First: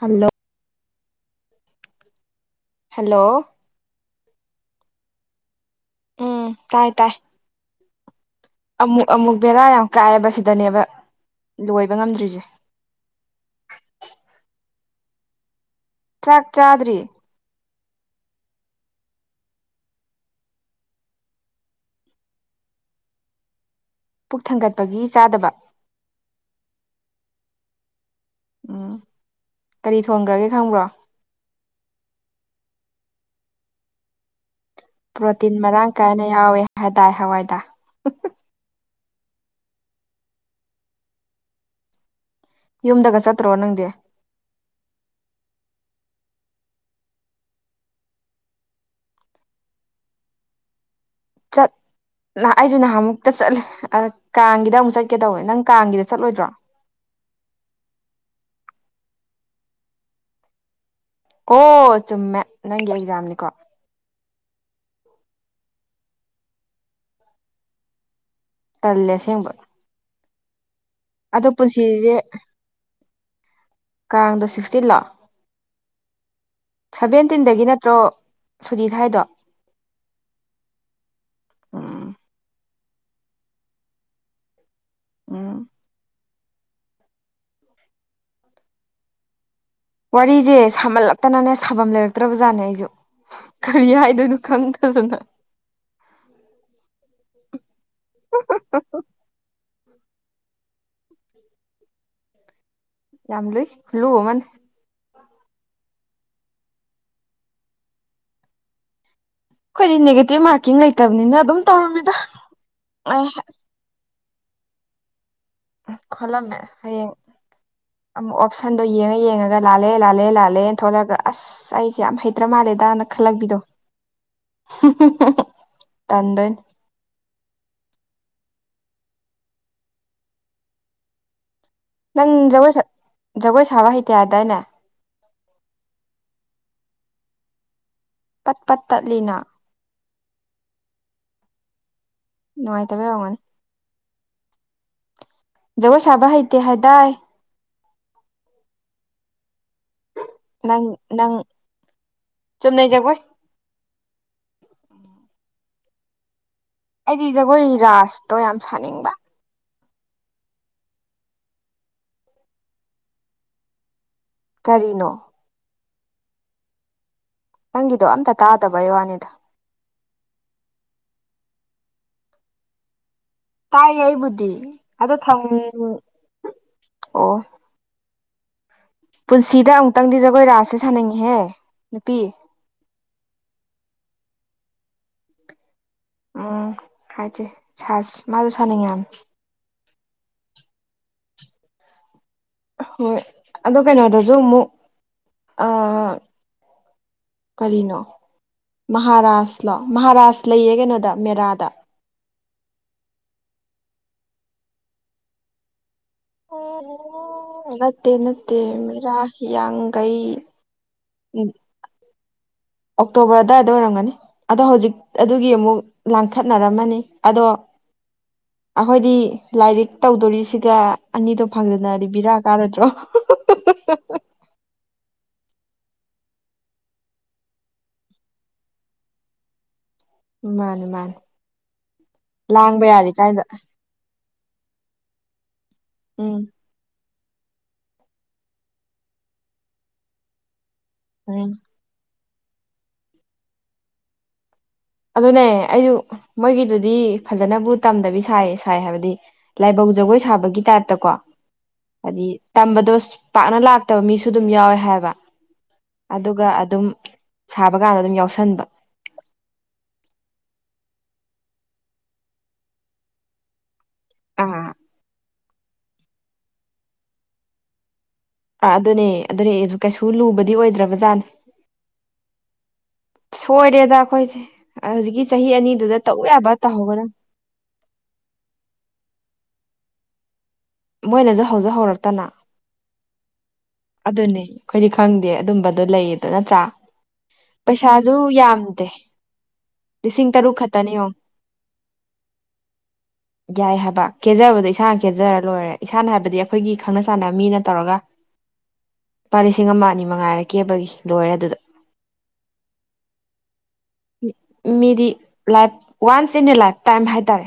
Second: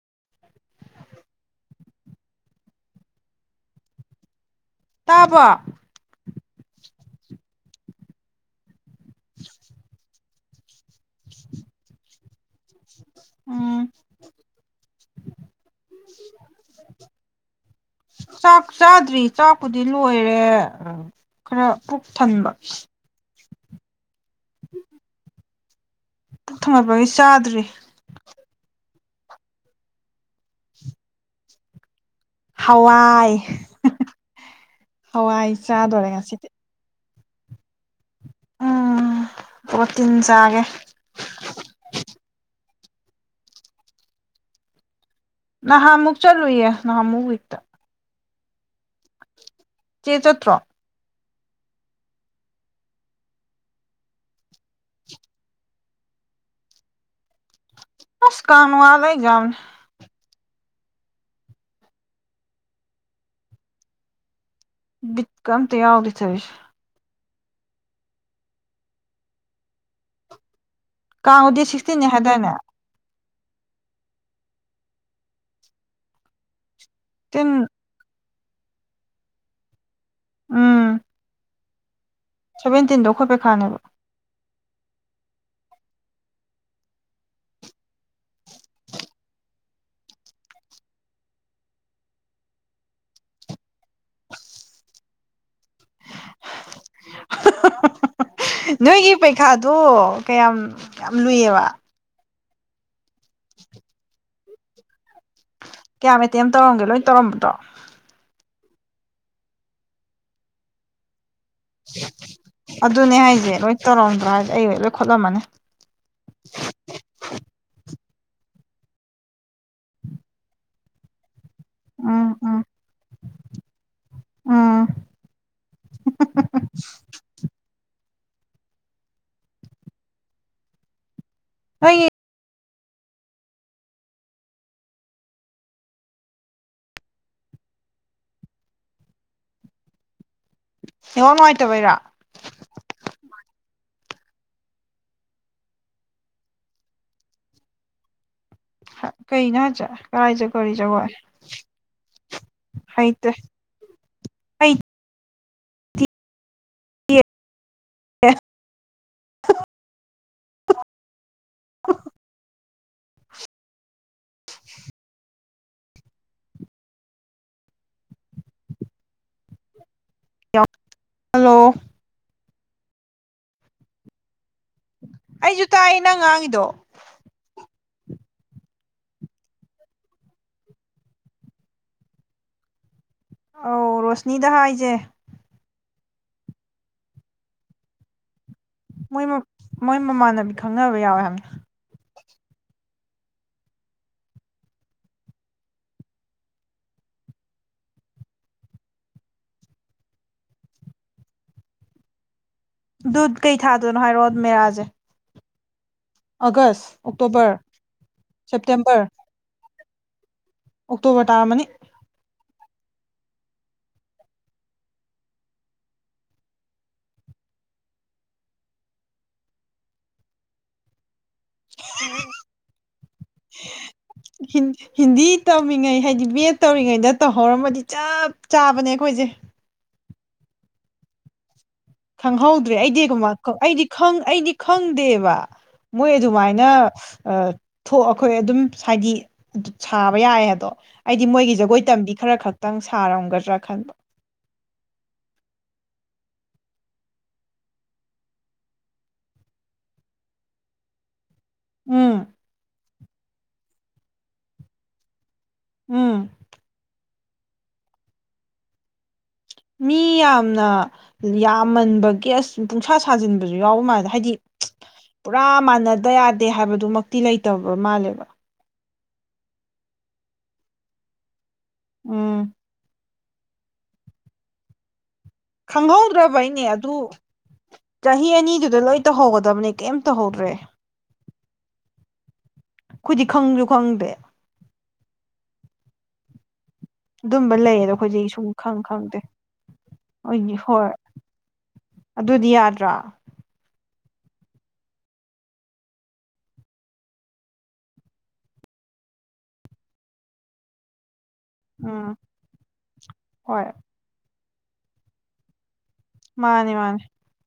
hello hello ꯇꯥꯔꯕꯣ ꯎꯝ ꯇꯥꯏ ꯇꯥꯏ ꯑꯃꯨꯛ ꯑꯃꯨꯛ ꯕꯦꯔꯥ ꯌꯥꯝ ꯀꯥꯏꯑꯦꯕ ꯁꯤꯗꯅꯦꯕ ꯂꯣꯏꯕ ꯉꯝꯗ꯭ꯔꯤꯁꯦ ꯎꯝ ꯆꯥꯛ ꯆꯥꯗ꯭ꯔꯤ ꯆꯥꯛ ꯆꯥꯗ꯭ꯔꯤ ꯆꯥꯛꯄꯨꯗꯤ ꯂꯣꯏꯔꯦ ꯈꯔ ꯄꯨꯛ ꯊꯟꯕ ꯄꯨꯛ ꯊꯟꯒꯠꯄꯒꯤ ꯆꯥꯗꯕ ꯊꯟꯒꯠꯄꯒꯤ ꯆꯥꯗ꯭ꯔꯤ ꯎꯝ ꯀꯔꯤ ꯊꯣꯡꯈ꯭ꯔꯒꯦ ꯈꯪꯕ꯭ꯔꯣ ꯍꯋꯥꯥꯏ ꯄ꯭ꯔꯣꯇꯤꯟ ꯃꯔꯥꯡ ꯀꯥꯏꯅ ꯌꯥꯎꯋꯦ ꯍꯥꯏꯗꯥꯏ ꯍꯋꯥꯏꯗ ꯎꯝ ꯑꯣ ꯇꯤꯟ ꯆꯥꯒꯦ ꯌꯨꯝꯗꯒ ꯆꯠꯇ꯭ꯔꯣ ꯅꯪꯗꯤ ꯅꯍꯥꯟꯃꯨꯛ ꯆꯠꯂꯨꯏꯌꯦ ꯅꯍꯥꯃꯨꯛ ꯋꯤꯛꯇ ꯆꯦ ꯆꯇ꯭ꯔ ꯆꯠ ꯑꯩꯁꯨ ꯅꯍꯥꯟ ꯑꯃꯨꯛꯇ ꯆꯠꯂꯦ ꯀꯥꯡꯒꯤꯗ ꯑꯃꯨꯛ ꯆꯠꯀꯦ ꯇꯧꯋꯦ ꯅꯪ ꯀꯥꯡꯒꯤꯗ ꯆꯠꯂꯣꯏꯗ꯭ꯔꯣ [unintelligible] ꯑꯁ ꯀꯥꯥꯟ ꯋꯥꯗꯦꯖꯝꯅꯦ ꯑꯣ ꯆꯨꯝꯃꯦ ꯅꯪꯒꯤ ꯑꯦꯛꯖꯥꯝꯅꯤꯀꯣ ꯀꯝꯇꯥꯎꯗꯤ ꯊꯔꯤꯁ ꯇꯜꯂꯦ ꯑꯁꯦꯡꯕ ꯑꯗꯣ ꯀꯥꯡꯉ ꯗꯦ ꯁꯤꯛꯁꯇꯤꯟꯅꯦ ꯄꯨꯟꯁꯤꯁꯦ ꯍꯥꯏꯇꯥꯔꯅꯦ ꯀꯥꯡꯗꯣ ꯁꯤꯛꯁꯇꯤꯟꯂꯣ ꯇꯤꯟ ꯁꯚꯦꯟꯇꯤꯟꯗꯒꯤ ꯅꯠꯇ꯭ꯔꯣ ꯁꯨꯅꯤ ꯊꯥꯏꯗꯣ ꯎꯝ ꯑ ꯁꯚꯦꯟꯇꯤꯟꯗꯣ ꯑꯩꯈꯣꯏꯠꯄꯩꯈꯥꯅꯦꯕ ꯎꯝ ꯋꯥꯔꯤꯁꯦ ꯁꯥꯃꯜꯂꯛꯇꯅꯅꯦ ꯁꯥꯐꯝ ꯂꯩꯔꯛꯇ꯭ꯔꯕ ꯖꯥꯠꯅꯦ ꯑꯩꯁꯨ ꯀꯔꯤ ꯍꯥꯏꯗꯣꯏꯅꯣ ꯈꯪꯗꯗꯅ ꯅꯣꯏꯒꯤ ꯄꯩꯈꯥꯗꯣ ꯀꯌꯥꯝ ꯌꯥꯝ ꯂꯨꯏꯌꯦꯕ ꯌꯥꯝ ꯂꯨꯏ ꯂꯨꯃꯅꯤ ꯀꯌꯥ ꯃꯇꯇꯩ ꯑꯃ ꯇꯧꯔꯝꯒꯦ ꯂꯣꯏ ꯇꯧꯔꯝꯕꯗꯣ ꯑꯩꯈꯣꯏꯗꯤ ꯅꯦꯒꯦꯇꯤꯚ ꯃꯥꯔꯀꯤꯡ ꯂꯩꯇꯕꯅꯤꯅ ꯑꯗꯨꯝ ꯇꯧꯔꯝꯃꯤꯗ ꯑꯗꯨꯅꯦ ꯑꯩ ꯍꯥꯏꯁꯦ ꯂꯣꯏ ꯇꯧꯔꯝꯗ꯭ꯔꯣ ꯍꯥꯏꯗꯤ ꯑꯩ ꯂꯣꯏ ꯈꯣꯠꯂꯝꯃꯅꯤ ꯈꯣꯜꯂꯝꯃꯦ ꯍꯌꯦꯡ ꯑꯃꯨꯛ ꯑꯣꯞꯁꯟꯗꯣ ꯌꯦꯡꯉ ꯌꯦꯡꯉꯒ ꯂꯥꯜꯂꯦ ꯂꯥꯜꯂꯦ ꯂꯥꯜꯂꯦꯅ ꯊꯣꯛꯂꯛꯒ ꯑꯁ ꯑꯁ ꯑꯩꯁꯦ ꯌꯥꯝ ꯎꯝ ꯍꯩꯇ꯭ꯔ ꯎꯝ ꯃꯥꯜꯂꯦꯗꯅ ꯈꯜꯂꯛꯄꯤꯗꯣ ꯎꯝ ꯇꯗ ꯅꯣꯏꯒꯤ ꯅꯪ ꯖꯒꯣꯏ ꯖꯒꯣꯏ ꯁꯥꯕ ꯍꯩꯇꯦꯌꯥꯗꯅꯦ ꯄꯠ ꯄꯠ ꯇꯠꯂꯤꯅ ꯍꯉ ꯅꯨꯡꯉꯥꯏꯇꯕꯩꯔꯥ ꯅꯨꯡꯉꯥꯏꯇꯕꯦ ꯋꯥꯃꯅꯤ ꯒꯣ ꯁꯥꯕ ꯍꯥꯏꯇ ꯍꯥꯏꯗꯥꯏ ꯀꯩ ꯅꯅꯥ ꯆ ꯀꯥꯏꯖꯦ ꯀꯔꯤ ꯅꯪ ꯆ ꯋꯥꯔ ꯅꯪ ꯆꯨꯝꯅꯩ ꯍꯥꯏ ꯖꯒꯣꯏ ꯇ ꯍꯩꯇꯤꯌꯦ ꯑꯩꯗꯤ ꯖꯒꯣꯏ ꯔꯖꯇꯣ ꯌꯥꯝ ꯁꯥꯅꯤꯡꯕ [inaudible] ꯀꯔꯤꯅꯣ ꯅꯪꯒꯤꯗꯣ ꯑꯝꯇ ꯇꯥꯗꯕ ꯋꯥꯅꯤꯗ ꯍꯜꯂꯣ ꯇꯥꯏꯌꯦ ꯑꯩꯕꯨꯗꯤ ꯑꯗ ꯊꯝ ꯑꯩꯁꯨ ꯇꯥꯏ ꯅꯪ ꯉꯥꯡꯉꯤꯗꯣ ꯑꯣ ꯄꯨꯟꯁꯤꯗ ꯑꯃꯨꯛꯇꯪꯗꯤ ꯖꯒꯣꯏ ꯔꯥꯁꯦ ꯁꯥꯥꯟꯅꯤꯡꯉꯍꯦ ꯅꯨꯄꯤ ꯑꯧ ꯔꯣꯁꯅꯤꯗꯍ ꯍꯥꯏꯁꯦ ꯎꯝ ꯍꯥꯏꯁꯦ ꯁꯥ ꯃꯥꯁꯨꯣ ꯁꯥꯅꯤꯡꯉꯦ ꯃꯣꯏ ꯃꯣꯏ ꯃꯃꯥꯟꯅꯕꯤ ꯈꯪꯅꯕ ꯌꯥꯎꯋꯦ ꯍꯥꯏꯕꯅꯤ ꯍꯣꯏ ꯑꯣ ꯀꯩꯅꯣꯗꯁꯨ ꯑꯃꯨꯛ ꯀꯅꯣ ꯃꯍꯥꯔꯥꯁꯂꯣ ꯃꯍꯥꯔꯥꯁ ꯂꯩꯌꯦ ꯀꯩꯅꯣꯗ ꯃꯦꯔꯥꯗ ꯗꯨꯠ ꯀꯩ ꯊꯥꯗꯣꯏꯅꯣ ꯍꯥꯏꯔꯣ ꯃꯦꯔꯥꯁꯦ ꯑꯥꯒꯁ ꯑꯣꯛꯇꯣꯕꯔ ꯅꯠꯇꯦ ꯅꯠꯇꯦ ꯁꯦꯞꯇꯦꯝꯕꯔ ꯃꯤꯔ ꯍꯌꯥꯒꯩ ꯑꯣꯛꯇꯣꯕꯔ ꯇꯥꯃꯅꯤ ꯑꯣꯛꯇꯣꯕꯔ ꯑꯗꯨꯗꯥꯋꯥꯏꯗ ꯑꯣꯏꯔꯝꯒꯅꯤ ꯑꯗꯣ ꯍꯧꯖꯤꯛ ꯑꯗꯨꯒꯤ ꯑꯃꯨꯛ ꯂꯥꯡꯈꯠꯅꯔꯝꯃꯅꯤ ꯑꯗꯣ [inaudible] ꯑꯩꯈꯣꯏꯗꯤ ꯂꯥꯏꯔꯤꯛ ꯇꯧꯗꯣꯔꯤꯁꯤꯒ ꯑꯅꯤꯗꯣ ꯐꯪꯗꯅ ꯂꯤꯕꯤꯔꯛꯑ ꯀꯥꯔꯗ꯭ꯔꯣ ꯍꯤꯟ ꯍꯤꯟꯗꯤ ꯇꯧꯃꯤꯉꯩ ꯍꯥꯏꯗꯤ ꯕꯦꯠ ꯇꯧꯔꯤꯉꯩꯗ ꯇꯧꯍꯧꯔꯝꯃꯗꯤ ꯆꯞ ꯆꯥꯕꯅꯦ ꯑꯩꯈꯣꯏꯁꯦ ꯃꯥꯅꯦ ꯃꯥꯅꯤ ꯈꯪꯍꯧꯗ꯭ꯔꯦ ꯑꯩꯗꯤ ꯑꯩꯗꯤ ꯑꯩꯗꯤ ꯈꯪꯗꯦꯕ ꯃꯣꯏ ꯎꯝ ꯑꯗꯨꯃꯥꯏꯅ ꯊꯣꯛꯑꯈꯣꯏ ꯑꯗꯨꯝ ꯍꯥꯏꯗꯤ ꯁꯥꯕ ꯌꯥꯏ ꯑꯗꯣ ꯍꯥꯏꯗꯤ ꯎꯝ ꯃꯣꯏꯒꯤ ꯖꯒꯣꯏ ꯇꯝꯕꯤ ꯈꯔ ꯈꯛꯇꯪ ꯁꯥꯔꯝꯒꯗ꯭ꯔꯥ ꯈꯟꯕ ꯑꯗꯨꯅꯦ ꯑꯩꯁꯨ ꯃꯣꯏꯒꯤꯗꯨꯗꯤ ꯐꯖꯅꯕꯨ ꯇꯝꯗꯕꯤ ꯁꯥꯏ ꯁꯥꯏ ꯍꯥꯏꯕꯗꯤ ꯂꯥꯏꯕꯛ ꯂ ꯖꯒꯣꯏ ꯁꯥꯕꯒꯤ ꯇꯥꯏꯞꯇꯀꯣ ꯍꯥꯏꯗꯤ ꯎꯝ ꯇꯝꯕꯗꯣ ꯄꯥꯛꯅ ꯂꯥꯛꯇꯕ ꯃꯤꯁꯨ ꯑꯗꯨꯝ ꯌꯥꯎꯋꯦ ꯍꯥꯏꯕ ꯎꯝ ꯑꯗꯨꯒ ꯑꯗꯨꯝ ꯁꯥꯕꯀꯥꯟꯗ ꯑꯗꯨꯝ ꯌꯥꯎꯁꯟꯕ ꯃꯤ ꯌꯥꯝꯅ ꯌꯥꯝꯃꯟꯕ ꯒꯦꯁ ꯄꯨꯡꯁꯥ ꯁꯥꯖꯤꯟꯕꯁꯨ ꯌꯥꯎꯕ ꯃꯥꯜꯦ ꯍꯥꯏꯗꯤ ꯑꯥ ꯄꯨꯔꯥ ꯃꯥꯟꯅꯗ ꯌꯥꯗꯦ ꯍꯥꯏꯕꯗꯨꯃꯛꯇꯤ ꯂꯩꯇꯕ ꯃꯥꯜꯂꯦꯕ ꯑꯗꯨꯅꯦ ꯑꯗꯨꯅꯦ ꯑꯩꯁꯨ ꯀꯩꯁꯨ ꯂꯨꯕꯗꯤ ꯑꯣꯏꯗ꯭ꯔꯕꯖꯥꯠꯅꯦ ꯎꯝ ꯁꯣꯏꯔꯦꯗ ꯑꯩꯈꯣꯏꯁꯦ ꯍꯧꯖꯤꯛ ꯈꯪꯍꯧꯗ꯭ꯔꯕ ꯑꯩꯅꯦ ꯑꯗꯨ ꯆꯍꯤ ꯑꯅꯤꯗꯨꯗ ꯂꯣꯏ ꯇꯧꯍꯧꯒꯗꯕꯅꯦ ꯀꯩꯝꯇ ꯍꯧ꯭ꯔꯦ ꯃꯣꯏꯅꯁꯨ ꯍꯧꯁꯨ ꯍꯧꯔꯛꯇꯅ ꯑꯩꯈꯗꯤ ꯈꯪꯗ꯭ꯔꯦ ꯑꯗꯨꯅꯦ ꯑꯩꯈꯣꯏꯗꯤ ꯈꯪꯗꯦ ꯑꯗꯨꯝꯕꯗꯣ ꯂꯩꯌꯦꯗꯣ ꯅꯠꯇ꯭ꯔꯥ ꯑꯗꯨꯝꯕ ꯂꯩꯌꯦꯗꯣ ꯄꯩꯁꯥꯁꯨ ꯑꯩꯈꯣꯏꯁꯦ ꯁꯨꯝ ꯈꯪ ꯌꯥꯝꯗꯦ ꯈꯪꯗꯦ ꯂꯤꯁꯤꯡ ꯑꯣꯏꯅꯤ ꯇꯔꯨꯛ ꯍꯣꯏ ꯈꯛꯇꯅꯤ ꯌꯦꯡꯉꯣ ꯑꯗꯨꯗꯤ ꯌꯥꯗ꯭ꯔꯥ ꯌꯥꯏ ꯍꯥꯏꯕ ꯀꯦꯖꯕꯗꯣ ꯏꯁꯥꯅ ꯈꯦꯖꯔ ꯂꯣꯏꯔꯦ ꯏꯁꯥꯅ ꯍꯥꯏꯕꯗꯤ ꯑꯩꯈꯣꯏꯒꯤ ꯈꯪꯅ ꯆꯥꯟꯅꯕ ꯃꯤꯅ ꯇꯧꯔꯒ ꯂꯨꯄꯥ ꯂꯤꯁꯤꯡ ꯑꯃ ꯑꯅꯤ ꯃꯉꯥꯏꯔꯛꯀꯦꯕꯒꯤ ꯂꯣꯏꯔ ꯎꯝ ꯍꯣꯏ ꯃꯤꯦꯗꯤ ꯂꯥꯏꯐ ꯋꯥꯟꯁ ꯏꯟ ꯑꯦ ꯃꯥꯅꯦ ꯂꯥꯏꯐ ꯇꯥꯏꯝ ꯍꯥꯏꯇꯥꯔꯦ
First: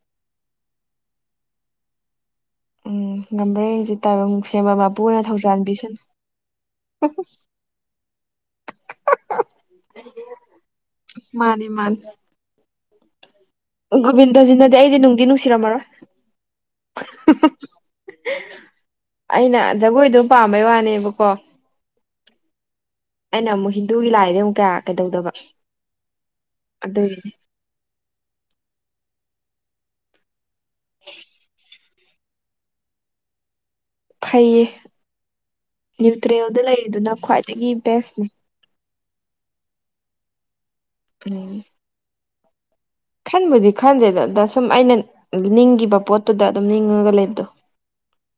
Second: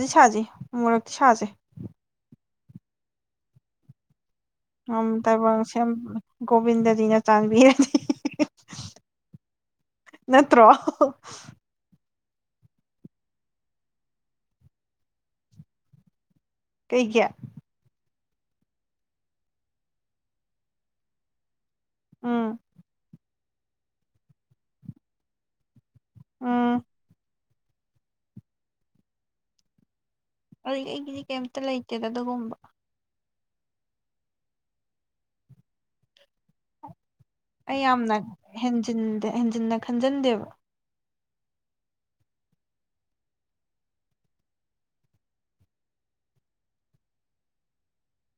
ꯖꯤ ꯁꯥꯖꯤ ꯃꯣꯔꯛ ꯁꯥꯁꯦ ꯎꯝ ꯉꯝꯕꯔꯡꯁꯦ ꯇꯥꯏꯕꯪ ꯁꯦꯝꯕ ꯑ ꯃꯄꯨꯅ ꯇꯥꯏꯕꯪ ꯁꯦꯝ ꯊꯧꯖꯥꯟꯕꯤꯁꯅꯨ ꯒꯣꯕꯤꯟꯗꯖꯤꯅ ꯆꯥꯟꯕꯤꯔꯅꯤ [inaudible] ꯅꯠꯇ꯭ꯔꯣ ꯃꯥꯅꯤ ꯃꯥꯅꯤ ꯒꯣꯕꯤꯟꯗꯖꯤꯅꯗꯤ ꯑꯩꯗꯤ ꯅꯨꯡꯗꯤ ꯅꯨꯡꯁꯤꯔꯝꯃꯔꯣꯏ ꯀꯩ ꯀ ꯑꯩꯅ ꯖꯒꯣꯏꯗꯣ ꯄꯥꯝꯕꯩ ꯋꯥꯅꯦꯕꯀꯣ ꯎꯝ ꯑꯩꯅ ꯑꯃꯨꯛ ꯍꯤꯟꯗꯨꯒꯤ ꯂꯥꯏꯗꯤ ꯑꯃꯨꯛ ꯀꯌꯥ ꯀꯩꯗꯧꯗꯕ ꯎꯝ ꯑꯗꯨꯒꯤꯅꯦ ꯑꯗꯨꯗꯒꯤ ꯑꯩꯒꯤꯗꯤ ꯀꯩꯝꯇ ꯂꯩꯇꯦꯗ ꯑꯗꯨꯒꯨꯝꯕ ꯐꯩꯌꯦ ꯅ꯭ꯌꯨꯇ꯭ꯔꯦꯜꯗ ꯂꯩꯔꯤꯗꯨꯅ ꯈ꯭ꯋꯥꯏꯗꯒꯤ ꯑꯩ ꯌꯥꯝꯅ ꯕꯦꯁꯅꯤ ꯍꯦꯟꯟ ꯍꯦꯟꯖꯤꯟꯅ ꯈꯟꯖꯤꯟꯗꯦꯕ ꯑ ꯈꯟꯕꯨꯗꯤ ꯈꯟꯗꯦꯗ ꯑꯗ ꯁꯨꯝ ꯑꯩꯅ ꯅꯤꯡꯈꯤꯕ ꯄꯣꯠꯇꯨꯗ ꯑꯗꯨꯝ ꯅꯤꯡꯉꯒ ꯂꯩꯕꯗꯣ [inaudible]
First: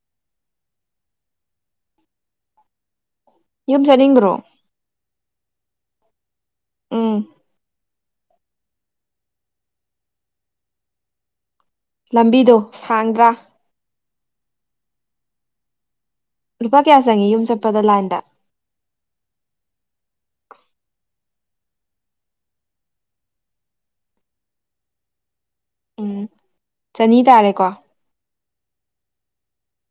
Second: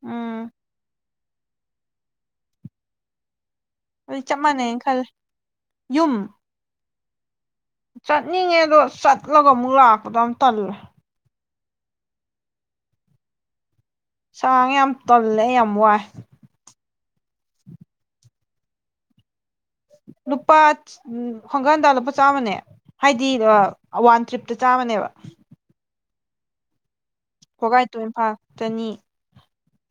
ꯎꯝ ꯌꯨꯝ ꯑꯗꯨ ꯆꯠꯅꯤꯡꯗ꯭ꯔꯣ ꯆꯞ ꯃꯥꯟꯅꯩ ꯈꯜ ꯌꯨꯝ ꯎꯝ ꯆꯠꯅꯤꯡꯉꯦ ꯑꯗꯣ ꯆꯠꯂꯒ ꯑꯃꯨꯛ ꯂꯥꯛꯄꯗ ꯑꯃ ꯇꯜꯂꯦ ꯂꯝꯕꯤꯗꯣ ꯁꯥꯡꯗ꯭ꯔꯥ ꯁꯥꯡ ꯌꯥꯝ ꯇꯜꯂꯦ ꯌꯥꯝ ꯋꯥꯏ ꯂꯨꯄꯥ ꯀꯌꯥ ꯆꯪꯉꯤ ꯌꯨꯝ ꯆꯠꯄꯗ ꯂꯥꯏꯟꯗ ꯂꯨꯄꯥ ꯈꯣꯡꯒꯟꯗ ꯂꯨꯄꯥ ꯆꯥꯃꯅꯦ ꯍꯥꯏꯗꯤ ꯋꯥꯟ ꯇ꯭ꯔꯤꯞꯇ ꯆꯥꯃ ꯍꯅꯦꯕ ꯎꯝ ꯆꯅꯤ ꯇꯥꯔꯦꯀꯣ ꯀꯣꯒꯥꯏ ꯇꯨ ꯏꯝꯐꯥꯜ ꯆꯅꯤ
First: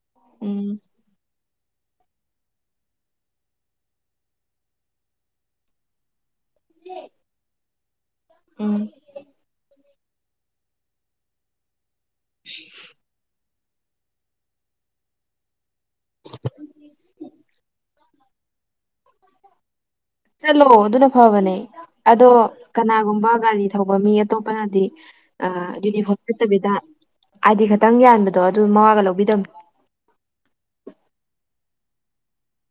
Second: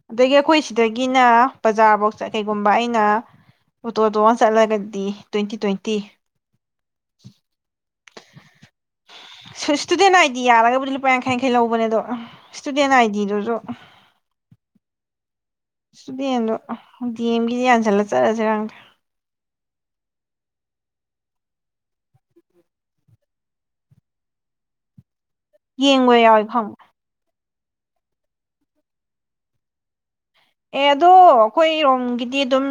ꯑꯗꯒꯤ ꯑꯩꯈꯣꯏ ꯎꯝ ꯁꯤꯗꯒꯤꯅ ꯕꯖꯥꯔꯐꯧ ꯀꯩꯒꯨꯝꯕ ꯑꯩꯅ ꯑꯣꯇꯣ ꯇꯣꯛꯑ ꯆꯠꯂꯒꯗꯤ ꯇ꯭ꯋꯦꯟꯇꯤ ꯇ꯭ꯋꯦꯟꯇꯤ [inaudible] ꯎꯝ ꯣꯏ ꯁ꯭ꯇꯨꯗꯦꯟ ꯑꯥꯏ ꯗꯤ ꯌꯥꯔꯒꯕꯨꯗꯤ ꯂꯨꯄꯥ ꯌꯥꯡꯈꯩꯡꯈꯩ ꯂꯧꯕꯅꯦꯗꯣ ꯁ꯭ꯇꯨꯗꯦꯟ ꯑꯥꯏ ꯗꯤꯗꯨꯁꯨ [inaudible] ꯁꯨꯗꯤꯗꯣ ꯗꯤ ꯑꯦꯝꯒꯤꯗꯤ ꯌꯥꯟꯁꯤꯜꯂ ꯆꯠꯂꯁꯦꯔꯪꯗ ꯆꯠꯂꯣ ꯑꯗꯨꯅ ꯐꯕꯅꯦ ꯑꯗꯣ ꯀꯅꯥꯒꯨꯝꯕ ꯒꯥꯔꯤ ꯊꯧꯕ ꯃꯤ ꯑꯇꯣꯞꯄꯅꯗꯤ ꯑ ꯑꯗꯨꯗꯤ ꯌꯦꯡꯕ ꯌꯥꯎꯋꯦ ꯍꯣꯀꯠꯇꯕꯤꯗ ꯈꯪꯕ ꯍꯥꯏꯗꯤ ꯈꯇꯪ ꯌꯥꯟꯕꯗꯣ ꯑꯗꯨ ꯃꯉꯥꯒ ꯂꯧꯕꯤꯗꯕꯅꯤ ꯑꯦ ꯑꯗꯣ ꯑꯩꯈꯣꯏ ꯏꯔꯣꯝꯒꯤꯗꯤ ꯑꯗꯨꯝ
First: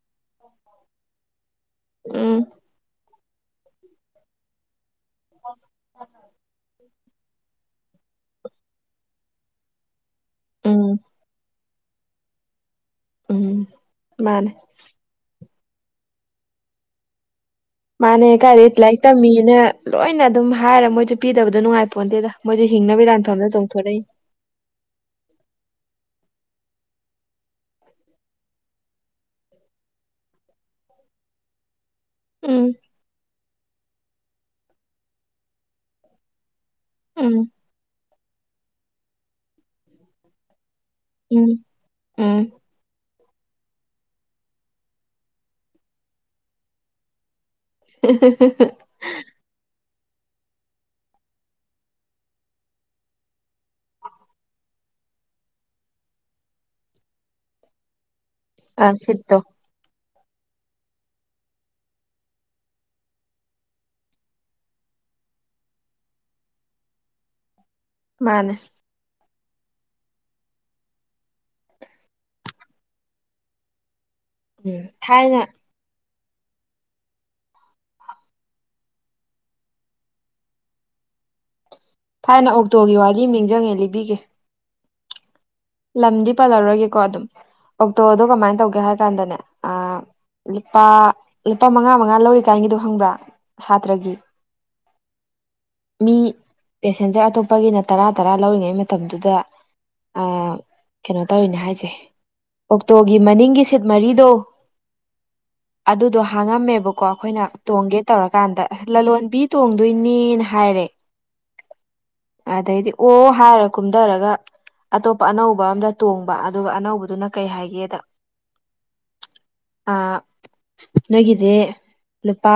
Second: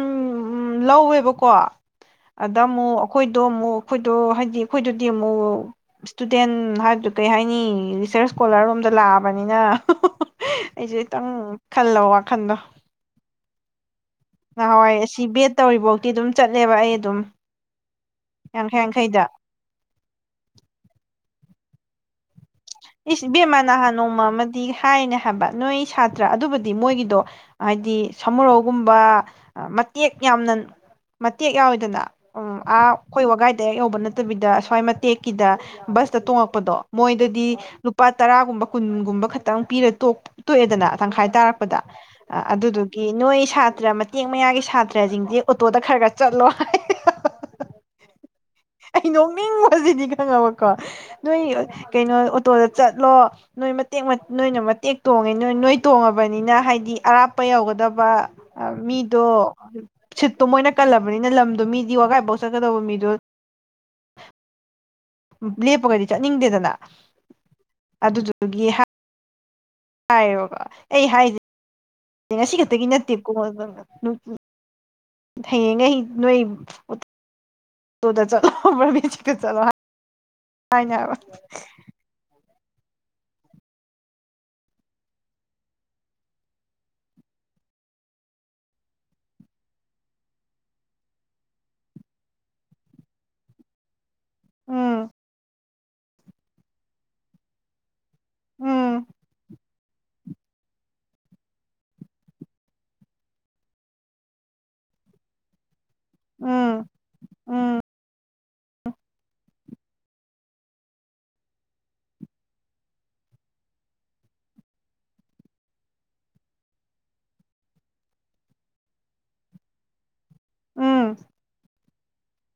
ꯂꯧꯋꯦꯕꯀꯣ ꯎꯝ ꯑꯗ ꯑꯃꯨꯛ ꯑꯩꯈꯣꯏꯗꯣ ꯑꯃꯨꯛ ꯑꯩꯈꯣꯏꯗꯣ ꯍꯥꯏꯗꯤ ꯑꯩꯈꯣꯏꯗꯨꯗꯤ ꯑꯃꯨꯛ ꯏꯁꯇꯨꯗꯦꯟ ꯍꯥꯏꯗꯨ ꯀꯩ ꯍꯥꯏꯅꯤ ꯔꯤꯁꯔꯁ ꯁ꯭ꯀꯣꯂꯔ ꯔꯣꯝꯗ ꯂꯥꯛꯑꯕꯅꯤꯅ ꯎꯝ ꯑꯩꯁꯨꯦ ꯈꯤꯇꯪ ꯈꯜꯂꯣ ꯋꯥꯈꯟꯗꯣ ꯎꯝ ꯃꯥꯅꯦ ꯅꯍꯥꯟꯋꯥꯏ ꯑꯁꯤ ꯕꯦꯠ ꯇꯧꯔꯤ ꯐꯥꯎꯗꯤꯤ ꯑꯗꯨꯝ ꯆꯠꯂꯦꯕ ꯑꯩ ꯑꯗꯨꯝ ꯃꯥꯅꯦ ꯀꯥꯏꯗꯤ ꯌꯥꯡꯈꯩ ꯂꯥꯏꯔꯤꯛ ꯌꯥꯡꯈꯩꯗ ꯇꯝꯃꯤꯅ ꯂꯣꯏꯅ ꯑꯗꯨꯝ ꯍꯥꯏꯔ ꯃꯣꯏꯁꯨ ꯄꯤꯗꯕꯗꯣ ꯅꯨꯡꯉꯥꯏ ꯄꯣꯟꯗꯦꯗ ꯏꯁ ꯕꯦꯝꯃ ꯅꯍꯥꯟ ꯅꯣꯡꯃ ꯑꯃꯗꯤ ꯍꯥꯏꯅꯦ ꯍꯥꯏꯕ ꯅꯣꯏ ꯁꯥꯇ꯭ꯔ ꯑꯗꯨꯕꯨꯗꯤ ꯍꯥꯏꯗꯤ ꯃꯣꯏꯒꯤꯗꯣ ꯍꯥꯏꯗꯤ ꯁꯃꯨꯔꯧꯒꯨꯝꯕ ꯃꯇꯦꯛ ꯌꯥꯝꯅ ꯃꯠꯇꯦꯦꯛ ꯌꯥꯎ ꯏꯗꯅ ꯎꯝ ꯑꯥ ꯑꯩꯈꯣꯏ ꯋꯥꯒꯥꯏꯗ ꯑ ꯌꯧꯕ ꯅꯠꯇꯕꯤꯗ ꯑꯁ꯭ꯋꯥꯏ ꯃꯇꯦꯛꯀꯤꯗ ꯕꯁꯇ ꯇꯣꯡꯉꯛꯄꯗꯣ ꯎꯝ ꯃꯣꯏꯗꯗꯤ ꯂꯨꯄꯥ ꯇꯔꯥꯒꯨꯝꯕ ꯀꯨꯟꯒꯨꯝꯕ ꯈꯇꯪ ꯄꯤꯔ ꯇ ꯇꯣꯛꯑꯦꯗꯅ ꯇꯪꯈꯥꯏ ꯎꯝ ꯇꯥꯔꯛꯄꯗ ꯎꯝ ꯑꯗꯨꯗꯨꯒꯤ ꯅꯣꯏ ꯏꯁ ꯁꯥꯇ꯭ꯔ ꯃꯇꯦꯛ ꯃꯌꯥꯒꯤ ꯁꯥꯇ꯭ꯔꯁꯤꯡꯗꯤ ꯑꯣꯇꯣꯗ ꯈꯔ ꯈꯔ ꯆꯠꯂꯣ [inaudible] ꯑꯩꯅꯣꯡꯃꯤꯡ ꯃꯗꯤ ꯈꯪꯉꯕꯀꯣ ꯅꯣꯏ ꯀꯩꯅꯣ ꯑꯣꯇꯣꯗ ꯆꯠꯂꯣ ꯅꯣꯏ ꯃꯇꯦꯛ ꯅꯣꯏꯅ ꯃꯇꯦꯛꯇꯣ ꯇꯣꯡꯉꯦ ꯅꯣꯏ ꯅꯣꯏ ꯇꯣꯡꯉꯕꯅꯤꯅ ꯍꯥꯏꯗꯤ ꯑꯔꯥꯞꯄ ꯌꯧꯒꯗꯕ ꯑ ꯃꯤꯗꯣ ꯁꯤꯠꯇꯣ ꯁꯤꯠꯇꯣ ꯃꯣꯏꯅ ꯀꯜꯂꯕꯅꯤꯅ ꯂꯝꯗꯣ ꯃꯤꯗꯤ ꯋꯥꯒꯥꯏꯐꯥꯎ ꯆꯠꯀꯗꯧꯕ ꯃꯤꯗꯣ [inaudible] ꯂꯦꯞꯄꯒꯗꯤ ꯆꯠꯅꯤꯡꯗꯦꯗꯅ ꯑꯗꯨꯗꯨꯒꯤ ꯃꯥꯅꯦ ꯍꯥꯏꯕ ꯑꯩ ꯍꯥꯏꯁꯦ ꯉꯁꯤ ꯈꯛꯇꯒꯤ ꯅꯠꯇꯦꯕꯀꯣ ꯎꯝ ꯊꯥꯏꯅ ꯍꯌꯦꯡ ꯉ ꯅ ꯇꯨ ꯆꯂꯣ ꯆꯂꯣ ꯀ ꯑꯕ ꯍꯥꯟꯅ ꯑꯣꯛꯇꯣꯒꯤ ꯋꯥꯔꯤ ꯑꯃ ꯅꯤꯡꯁꯤꯡꯉꯦ ꯂꯤꯕꯤꯒꯦ ꯂꯝꯗꯤ ꯄꯥꯜꯂꯔꯒꯦꯀꯣ ꯑꯗꯨꯝ ꯑꯣꯛꯇꯣꯗꯣ ꯀꯃꯥꯏꯅ ꯇꯧꯒꯦ ꯍꯥꯏ ꯀꯥꯟꯗꯅꯦ ꯂꯨꯄꯥ ꯂꯨꯄꯥ ꯃꯉꯥ ꯃꯉꯥ ꯂꯧꯔꯤ ꯀꯥꯏꯒꯤꯗꯣ ꯈꯪꯕ꯭ꯔꯥ ꯁꯥꯇ꯭ꯔꯒꯤ ꯎꯝ ꯃꯤ ꯄꯦꯁꯦꯟꯖꯔ ꯑꯇꯣꯞꯄꯒꯤꯅ ꯇꯔꯥ ꯇꯔꯥ ꯂꯧꯔꯤꯉꯩ ꯎꯝ ꯃꯇꯝꯗꯨꯗ ꯀꯩꯅꯣ ꯇꯧꯔꯤꯅꯦ ꯍꯥꯏꯁꯦ ꯑꯣꯛꯇꯣꯒꯤ ꯃꯅꯤꯡꯒꯤ ꯁꯤꯠ ꯃꯔꯤꯗꯣ ꯑꯗꯨꯗꯣ ꯎꯝ ꯍꯥꯡꯉꯝꯃꯦꯕꯀꯣ ꯑꯩꯈꯣꯏꯅ ꯇꯣꯡꯒꯦ ꯇꯧꯔꯀꯥꯟꯗ ꯑꯁ ꯂꯂꯣꯟꯕꯤ ꯇꯣꯡꯗꯣꯏꯅꯤꯅ ꯍꯥꯏꯔꯦ ꯑꯗꯩꯗꯤ ꯑꯣ ꯍꯥꯏꯔ ꯀꯨꯝꯊꯔꯒ ꯑꯇꯣꯞꯄ ꯑꯇ ꯑꯅꯧꯕ ꯑꯝꯗ ꯇꯣꯡꯕ ꯑꯗꯨꯒ ꯑꯅꯧꯕꯗꯨꯅ ꯀꯩ ꯍꯥꯏꯒꯦꯗ ꯑꯥ ꯎꯝ ꯅꯣꯏꯒꯤꯁꯦ ꯂꯨꯄꯥ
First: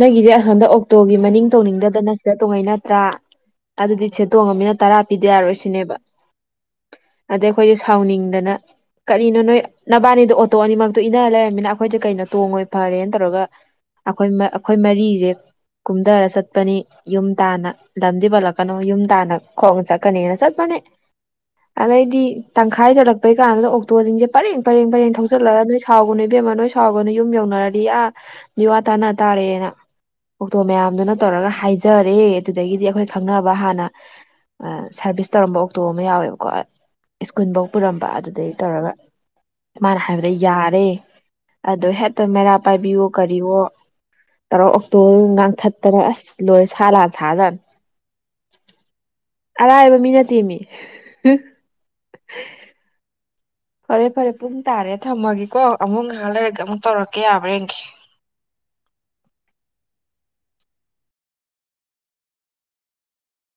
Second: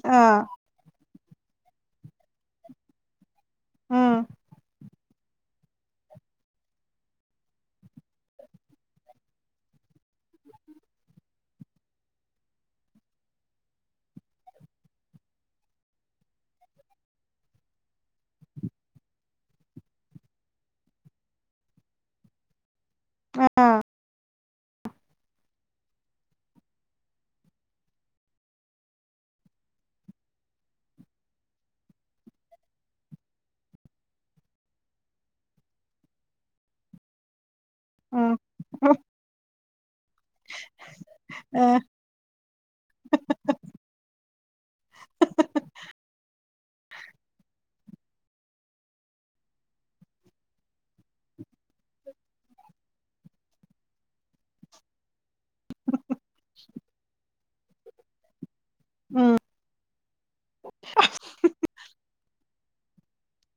ꯅꯣꯏꯒꯤꯁꯦ ꯑꯥ ꯑꯍꯟꯗ ꯑꯣꯛꯇꯣꯒꯤ ꯃꯅꯤꯡ ꯇꯣꯡꯅꯤꯡꯗꯗꯅ ꯁꯦ ꯇꯣꯡꯉꯩꯩꯅꯠꯇ꯭ꯔꯥ ꯑꯗꯨꯗꯤ ꯎꯝ ꯁꯦ ꯇꯣꯡꯉꯅꯤꯅ ꯇꯔꯥ ꯕꯤꯗ꯭ꯌꯥꯔ ꯑꯣꯏꯁꯤꯅꯦꯕ ꯑꯗꯩ ꯑꯩꯈꯣꯏꯁꯦ ꯁꯥꯎꯅꯤꯡꯗꯅ ꯀꯔꯤꯅꯣ ꯅꯣꯏ ꯅꯕꯥꯅꯤꯗꯣ ꯑꯣꯇꯣ ꯑꯅꯤꯃꯛꯇꯣ ꯏꯟꯅꯔ ꯂꯩꯔꯝꯃꯤꯅ ꯑꯩꯈꯣꯏꯗꯤ ꯀꯩꯅꯣ ꯇꯣꯡꯉꯣꯏ ꯐꯔꯦꯅ ꯇꯧꯔꯒ ꯑꯩꯈꯣꯏ ꯑꯩꯈꯣꯏ ꯃꯔꯤꯁꯦ ꯀꯨꯝꯊꯔ ꯆꯠꯄꯅꯤ ꯌꯨꯝ ꯇꯥꯅ ꯂꯝꯗꯤ ꯄꯠꯂꯛꯀꯅꯣ ꯌꯨꯝ ꯇꯥꯅ ꯈꯣꯡ ꯆꯠꯀꯅꯤꯅ ꯆꯠꯄꯅꯤ ꯑꯗꯩꯗꯤ ꯇꯪꯈꯥꯏꯗꯂꯛꯄꯩ ꯀꯥꯟꯗ ꯑꯣꯛꯇꯣꯁꯤꯡꯁꯦ ꯄꯔꯦꯡ ꯄꯔꯦꯡ ꯄꯔꯦꯡ ꯊꯧꯆꯜꯂꯒ ꯅꯣꯏ ꯁꯥꯎꯒꯅ ꯏꯕꯦꯝꯃ ꯅꯣꯏ ꯁꯥꯎꯒꯅ ꯌꯨꯝ ꯌꯧꯅꯔꯔꯤ ꯑꯥ ꯋꯥ ꯇꯥꯅ ꯇꯥꯔ ꯀꯦꯅ ꯑꯣꯛꯇꯣ ꯃꯌꯥꯝꯗꯨꯅ ꯇꯧꯔꯒ ꯍꯥꯏꯖꯔꯦ ꯑꯗꯨꯗꯒꯤꯗꯤ ꯑꯩꯈꯣꯏ ꯈꯪꯅꯕ ꯍꯥꯟꯅ ꯁꯔꯚꯤꯁ ꯇꯧꯔꯝꯕ ꯑꯣꯛꯇꯣ ꯑꯃ ꯌꯥꯎꯋꯦꯕꯀꯣ ꯏꯁꯀꯨꯟꯕ ꯄꯨꯔꯝꯕ ꯎꯝ ꯑꯗꯨꯗꯩ ꯇꯧꯔꯒ ꯃꯥꯅ ꯍꯥꯏꯕꯗ ꯌꯥꯔꯦ ꯑ ꯑꯗꯣ ꯍꯦꯛꯇ ꯃꯦꯔꯥ ꯄꯥꯏꯕꯤꯌꯣ ꯀꯔꯤꯌꯣ ꯇꯔꯥ ꯑꯣꯛꯇꯣꯕ ꯉꯥꯡꯊꯠꯇꯅ ꯑꯁ ꯂꯣꯏ ꯁꯥ ꯂꯥꯟ ꯁꯥꯖꯥꯟ ꯑꯔꯥꯏꯕ ꯃꯤꯅ ꯇꯦꯝꯃꯤ ꯎ ꯐꯔꯦ ꯐꯔꯦ ꯄꯨꯡ ꯇꯥꯔꯦ ꯊꯝꯃꯒꯦꯀꯣ ꯑꯃꯨꯛ ꯉꯍꯥꯟ ꯂꯩꯔꯒ ꯑꯃꯨꯛ ꯇꯧꯔꯛꯀꯦ ꯃꯔꯦꯡꯈꯤ ꯎꯝ [unintelligible]